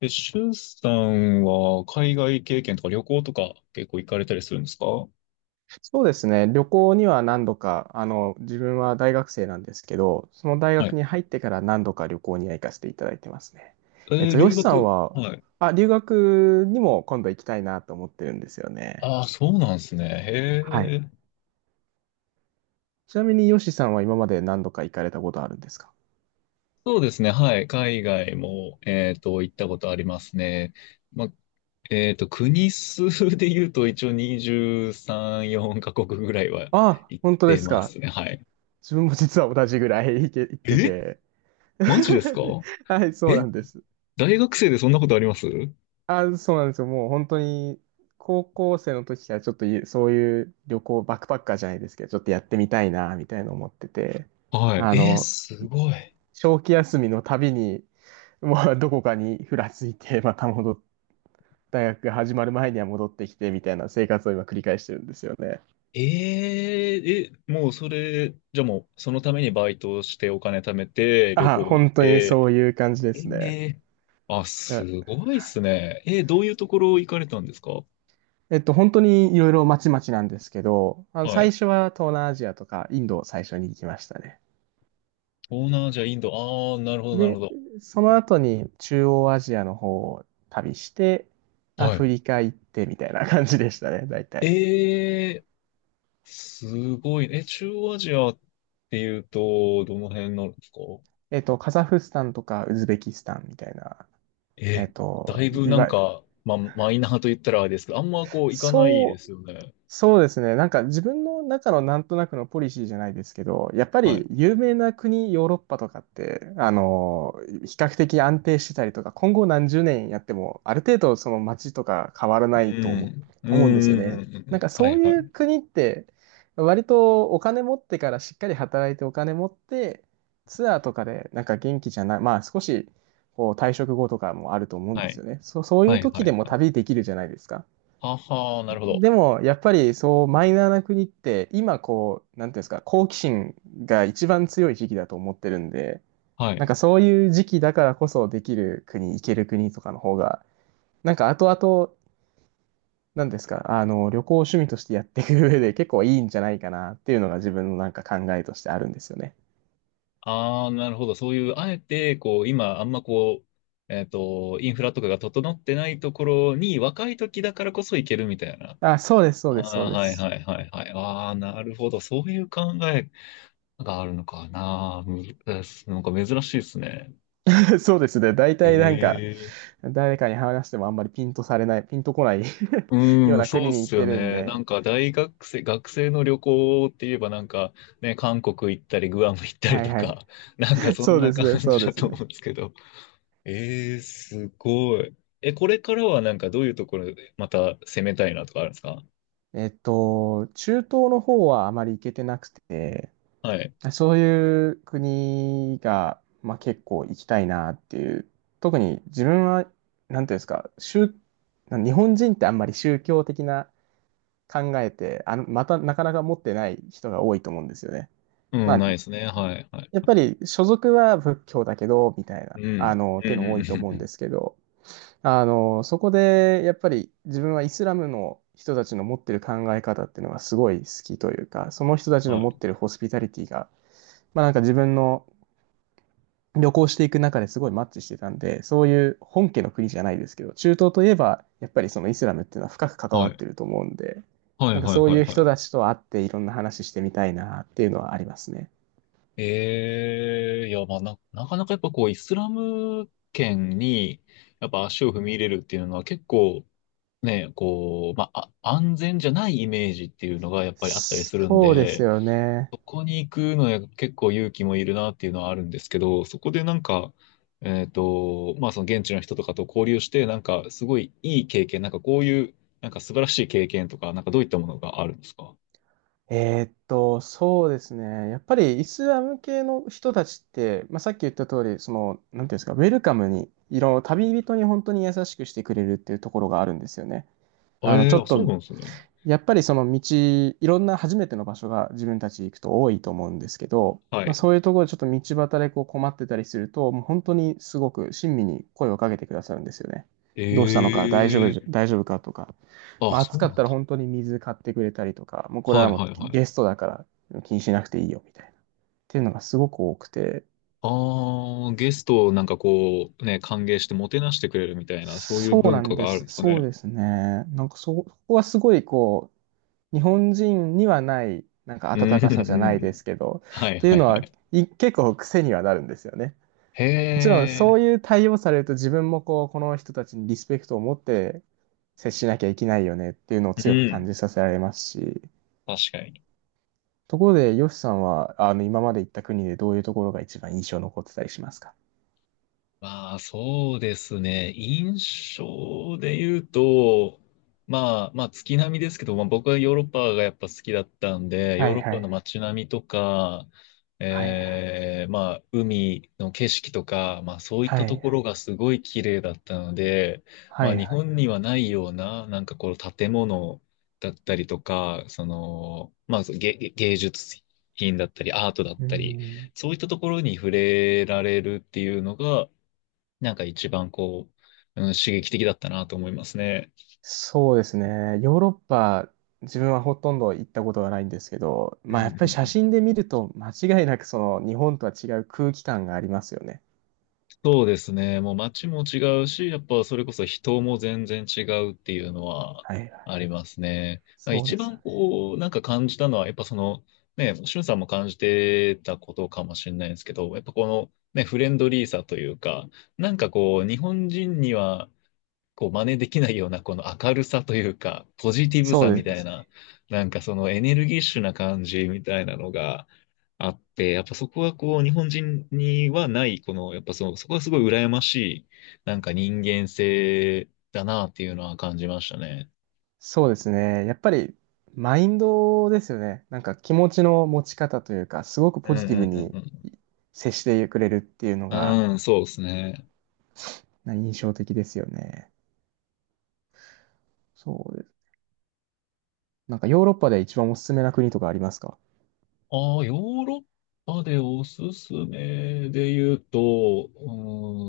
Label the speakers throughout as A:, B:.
A: え、シュンさんは海外経験とか旅行とか結構行かれたりするんですか？は
B: そうですね。旅行には何度か、自分は大学生なんですけど、その大学に
A: い。
B: 入ってから何度か旅行には行かせていただいてますね。ヨ
A: 留
B: シさん
A: 学。
B: は、
A: はい。
B: あ、留学にも今度行きたいなと思ってるんですよね。
A: ああ、そうなんですね。
B: は
A: へ
B: い。
A: え。
B: ちなみにヨシさんは今まで何度か行かれたことあるんですか？
A: そうですね。はい。海外も、行ったことありますね。ま、国数で言うと一応23、4カ国ぐらいは
B: あ、
A: 行っ
B: 本当で
A: て
B: す
A: ま
B: か。
A: すね。はい。
B: 自分も実は同じぐらい行って
A: え、
B: て。
A: マジですか？
B: はい、そうな
A: え、
B: んです。
A: 大学生でそんなことあります？
B: あ、そうなんですよ。もう本当に、高校生の時からちょっとゆそういう旅行、バックパッカーじゃないですけど、ちょっとやってみたいな、みたいな思ってて、
A: はい。
B: あの、
A: すごい。
B: 長期休みのたびに、まあ、どこかにふらついて、また戻っ大学が始まる前には戻ってきて、みたいな生活を今繰り返してるんですよね。
A: ええ、え、もうそれ、じゃあもうそのためにバイトをしてお金貯めて旅
B: あ、
A: 行行っ
B: 本当にそう
A: て、
B: いう感じで
A: え
B: すね。
A: え、あ、
B: だ
A: すごいっすね。どういうところ行かれたんですか？
B: 本当にいろいろまちまちなんですけど、あの、
A: はい。
B: 最初は東南アジアとかインドを最初に行きましたね。
A: 東南アジア、インド、ああ、なるほど、なるほ
B: で、
A: ど。
B: その後に中央アジアの方を旅して、ア
A: はい。
B: フリカ行ってみたいな感じでしたね、大体。
A: えーすごい。え、中央アジアっていうと、どの辺なんですか？
B: えっと、カザフスタンとかウズベキスタンみたいな、えっ
A: え、だ
B: と、
A: いぶ
B: い
A: なん
B: わゆる、
A: か、まあ、マイナーと言ったらあれですけど、あんまこう行かないで
B: そう、
A: すよね。
B: そうですね。なんか自分の中のなんとなくのポリシーじゃないですけど、やっぱ
A: は
B: り
A: い。
B: 有名な国、ヨーロッパとかって、あの、比較的安定してたりとか、今後何十年やっても、ある程度その街とか変わら
A: う
B: ないと
A: ん。うん。う
B: 思うんですよ
A: ん。うん
B: ね。
A: う
B: なんか
A: ん、は
B: そう
A: いは
B: いう
A: い。
B: 国って、割とお金持ってからしっかり働いてお金持って、ツアーとかでなんか元気じゃない、まあ少しこう退職後とかもあると思うんで
A: は
B: す
A: い。
B: よね。そうい
A: は
B: う
A: い
B: 時
A: は
B: で
A: い
B: も
A: はい。
B: 旅できるじゃないですか。
A: はは、なるほど。
B: でも、やっぱりそう、マイナーな国って、今こう、なんていうんですか、好奇心が一番強い時期だと思ってるんで、
A: は
B: なん
A: い。
B: かそういう時期だからこそできる国、行ける国とかの方が、なんか後々、なんですか、あの、旅行を趣味としてやっていく上で 結構いいんじゃないかなっていうのが自分のなんか考えとしてあるんですよね。
A: ああ、なるほど。そういう、あえて、こう、今、あんまこう、インフラとかが整ってないところに、若い時だからこそ行けるみたいな。
B: あ、そうです、そう
A: あ
B: です、そう
A: あ、
B: で
A: はい
B: す。
A: はいはいはい。ああ、なるほど。そういう考えがあるのかな。なんか珍しいですね。
B: そうですね。大体なんか、
A: ええ、
B: 誰かに話してもあんまりピンとこない
A: う
B: よ
A: ー
B: う
A: ん、
B: な
A: そう
B: 国
A: っ
B: に行っ
A: す
B: て
A: よ
B: るん
A: ね。な
B: で、
A: んか大学生、学生の旅行って言えばなんかね、韓国行ったりグアム行ったり
B: はい
A: と
B: はい。
A: か、なんかそん
B: そう
A: な
B: です
A: 感
B: ね、そう
A: じ
B: で
A: だ
B: す
A: と
B: ね。
A: 思うんですけど。すごい。え、これからはなんかどういうところでまた攻めたいなとかあるんですか？
B: えっと、中東の方はあまり行けてなくて、
A: はい。
B: そういう国が、まあ、結構行きたいなっていう、特に自分は、なんていうんですか、日本人ってあんまり宗教的な考えて、あの、またなかなか持ってない人が多いと思うんですよね。
A: う
B: ま
A: ん、
B: あ、
A: ないですね。はい、はい。
B: やっぱり所属は仏教だけど、みたい
A: う
B: な、
A: ん。
B: あの、っ
A: うん、
B: てい
A: う
B: う
A: ん、
B: の
A: う
B: 多
A: ん。
B: いと
A: う
B: 思うんで
A: ん、
B: すけど、あの、そこでやっぱり自分はイスラムの人たちの持ってる考え方っていうのがすごい好きというか、その人たちの
A: は
B: 持っ
A: い、
B: てるホスピタリティが、まあなんか自分の旅行していく中ですごいマッチしてたんで、そういう本家の国じゃないですけど、中東といえばやっぱりそのイスラムっていうのは深く関
A: は
B: わっ
A: い。
B: てると思うんで、
A: は
B: な
A: い、
B: んか
A: はい、
B: そう
A: はい、
B: いう
A: は
B: 人
A: い。
B: たちと会っていろんな話してみたいなっていうのはありますね。
A: ええー、いや、まあな、なかなかやっぱこう、イスラム圏に、やっぱ足を踏み入れるっていうのは結構、ね、こう、まあ、安全じゃないイメージっていうのがやっぱりあったりするん
B: そうです
A: で、
B: よね。
A: そこに行くのは結構勇気もいるなっていうのはあるんですけど、そこでなんか、まあその現地の人とかと交流して、なんかすごいいい経験、なんかこういう、なんか素晴らしい経験とか、なんかどういったものがあるんですか？
B: そうですね。やっぱりイスラム系の人たちって、まあ、さっき言った通り、その、なんていうんですか、ウェルカムに、旅人に本当に優しくしてくれるっていうところがあるんですよね。
A: あ、
B: あの、ちょ
A: あ、
B: っ
A: そう
B: と、
A: なんですね。
B: やっぱりその道、いろんな初めての場所が自分たち行くと多いと思うんですけど、
A: は
B: まあ、
A: い。
B: そういうところでちょっと道端でこう困ってたりすると、もう本当にすごく親身に声をかけてくださるんですよね。
A: え
B: どうしたのか、
A: え、
B: 大丈夫かとか、
A: あ、
B: まあ、暑
A: そう
B: かっ
A: なん
B: たら
A: だ。
B: 本当に水買ってくれたりとか、もうこれ
A: は
B: は
A: い
B: もう
A: はいはい。
B: ゲストだから気にしなくていいよみたいな。っていうのがすごく多くて、
A: ああ、ゲストをなんかこう、ね、歓迎してもてなしてくれるみたいな、そういう
B: そう
A: 文
B: なん
A: 化
B: で
A: があるん
B: す。
A: ですか
B: そう
A: ね。
B: ですね。なんかそこはすごいこう、日本人にはない、なんか
A: うん、う
B: 温かさじゃ
A: ん、う
B: ないで
A: ん。
B: すけど、
A: は
B: っ
A: い、
B: てい
A: は
B: う
A: い、
B: の
A: は
B: は、
A: い。
B: 結構癖にはなるんですよね。
A: へ
B: もちろんそう
A: え。
B: いう対応されると自分もこう、この人たちにリスペクトを持って接しなきゃいけないよねっていうのを
A: う
B: 強く感
A: ん。
B: じさせられますし、
A: 確かに。
B: ところで、ヨシさんは、あの、今まで行った国でどういうところが一番印象残ってたりしますか？
A: まあ、そうですね。印象で言うと、まあ、まあ、月並みですけど、まあ、僕はヨーロッパがやっぱ好きだったんで、ヨ
B: は
A: ー
B: い
A: ロッ
B: は
A: パの
B: い。
A: 街並みとか、
B: はいはい。
A: まあ、海の景色とか、まあ、そういっ
B: は
A: たと
B: いは
A: こ
B: い。
A: ろがすごい綺麗だったので、
B: は
A: まあ、
B: い
A: 日
B: はい。
A: 本にはないような、なんかこう、建物だったりとか、その、まあ、芸術品だったり、アートだっ
B: う
A: たり、
B: ん。
A: そういったところに触れられるっていうのが、なんか一番こう、うん、刺激的だったなと思いますね。
B: そうですね。ヨーロッパ、自分はほとんど行ったことがないんですけど、
A: うんう
B: まあやっぱ
A: ん
B: り
A: う
B: 写
A: ん。
B: 真で見ると間違いなくその日本とは違う空気感がありますよね。
A: そうですね。もう街も違うし、やっぱそれこそ人も全然違うっていうのは
B: はいは
A: あ
B: い。
A: りますね。まあ
B: そう
A: 一
B: ですよ
A: 番
B: ね。
A: こう、なんか感じたのは、やっぱその、ね、しゅんさんも感じてたことかもしれないんですけど、やっぱこの、ね、フレンドリーさというか、なんかこう、日本人には、こう、真似できないような、この明るさというか、ポジティブ
B: そ
A: さみ
B: うで
A: たい
B: す。
A: な、なんかそのエネルギッシュな感じみたいなのが、あって、やっぱそこはこう、日本人にはない、この、やっぱその、そこはすごい羨ましい、なんか人間性だなっていうのは感じましたね。
B: そうですね。やっぱりマインドですよね。なんか気持ちの持ち方というか、すごく
A: う
B: ポ
A: んう
B: ジティブ
A: ん
B: に
A: うん
B: 接してくれるっていうの
A: う
B: が
A: ん。うん、そうですね。
B: 印象的ですよね。そうです。なんかヨーロッパで一番おすすめな国とかありますか？
A: ああ、ヨーロッパでおすすめで言うと、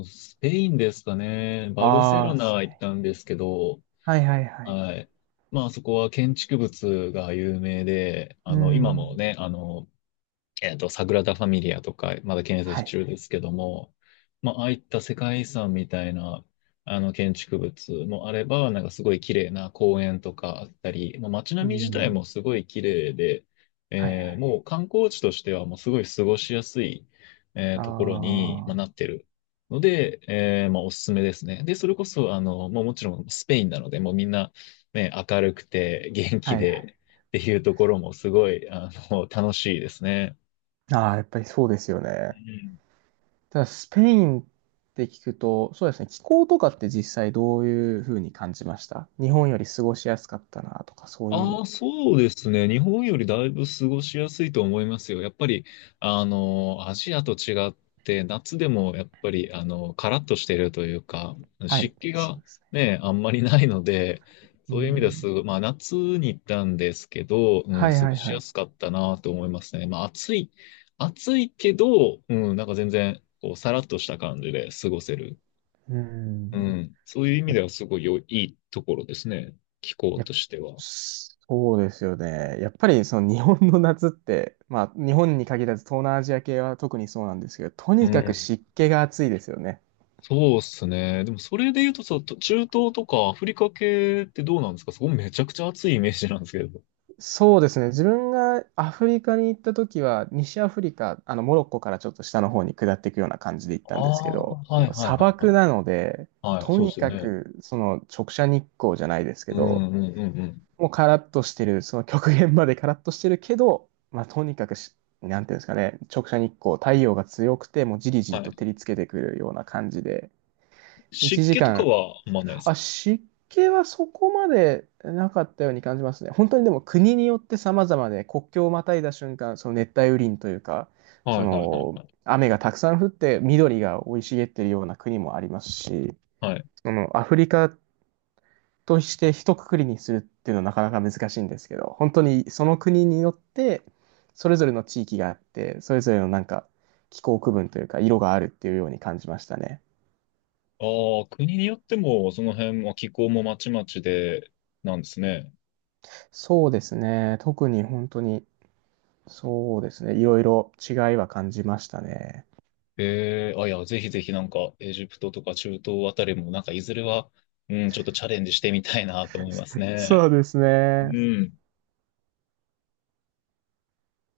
A: うん、スペインですかね。バルセロ
B: ああ
A: ナ
B: ー、
A: 行ったんですけど、
B: はいはいはい。
A: はい。まあそこは建築物が有名で、
B: う
A: 今も
B: ん。
A: ね、サグラダ・ファミリアとか、まだ建設
B: はい。
A: 中ですけども、まあ、ああいった世界遺産みたいな、建築物もあれば、なんかすごい綺麗な公園とかあったり、まあ、街
B: うー
A: 並み自体
B: ん。
A: もすごい綺麗で、
B: はいはい。
A: もう観光地としてはもうすごい過ごしやすい、
B: ああ、
A: ところに、まあ、
B: は
A: なってるので、まあ、おすすめですね。で、それこそ、まあ、もちろんスペインなので、もうみんな、ね、明るくて元気
B: いは
A: で
B: い。
A: っていうところもすごい、楽しいですね。
B: ああ、やっぱりそうですよ
A: う
B: ね。
A: ん、
B: ただ、スペインって聞くと、そうですね、気候とかって実際どういうふうに感じました？日本より過ごしやすかったなとか、そういうの
A: あ
B: っ
A: あ、
B: て。
A: そうですね。日本よりだいぶ過ごしやすいと思いますよ。やっぱり、アジアと違って、夏でもやっぱり、カラッとしてるというか、
B: はい、
A: 湿気
B: そ
A: が
B: うですね。
A: ね、あんまりないので、
B: う
A: そういう意味です。
B: ん。
A: まあ、夏に行ったんですけど、うん、
B: はい
A: 過
B: は
A: ご
B: い
A: し
B: は
A: や
B: い。
A: すかったなと思いますね。まあ、暑い、暑いけど、うん、なんか全然、こう、さらっとした感じで過ごせる。
B: うー
A: う
B: ん。
A: ん、そういう意味
B: い
A: ではすごい良いいいところですね。気候
B: や
A: としては。
B: そうですよね。やっぱりその日本の夏って、まあ日本に限らず東南アジア系は特にそうなんですけど、と
A: う
B: にかく
A: ん。
B: 湿気が暑いですよね。
A: そうっすね。でもそれで言うとさ、中東とかアフリカ系ってどうなんですか？そこめちゃくちゃ暑いイメージなんですけど。
B: そうですね。自分がアフリカに行った時は、西アフリカ、あのモロッコからちょっと下の方に下っていくような感じで行った
A: あ
B: んですけ
A: あ、
B: ど、
A: は
B: も
A: い
B: う
A: はい
B: 砂
A: はい
B: 漠
A: は
B: なので、
A: い。はい、
B: と
A: そうで
B: に
A: すよ
B: か
A: ね。
B: くその直射日光じゃないですけ
A: う
B: ど、
A: んうんうんうん。
B: もうカラッとしてる、その極限までカラッとしてるけど、まあとにかくし、なんていうんですかね、直射日光、太陽が強くて、もうじりじり
A: は
B: と
A: い。
B: 照りつけてくるような感じで、
A: 湿
B: 1
A: 気と
B: 時
A: か
B: 間、
A: はあんまないです
B: あ、
A: か？
B: 湿気はそこまでなかったように感じますね。本当にでも国によって様々で、国境をまたいだ瞬間、その熱帯雨林というか、そ
A: はいはい
B: の
A: はい。
B: 雨がたくさん降って緑が生い茂ってるような国もありますし、
A: はい。
B: そのアフリカとして一括りにするっていうのはなかなか難しいんですけど、本当にその国によってそれぞれの地域があって、それぞれのなんか気候区分というか色があるっていうように感じましたね。
A: ああ、国によってもその辺も気候もまちまちでなんですね。
B: そうですね。特に本当にそうですね。いろいろ違いは感じましたね。
A: ええ、あ、いや、ぜひぜひなんかエジプトとか中東あたりもなんかいずれは、うん、ちょっとチャレンジしてみたいなと思います
B: そ
A: ね。
B: うです
A: う
B: ね。
A: ん。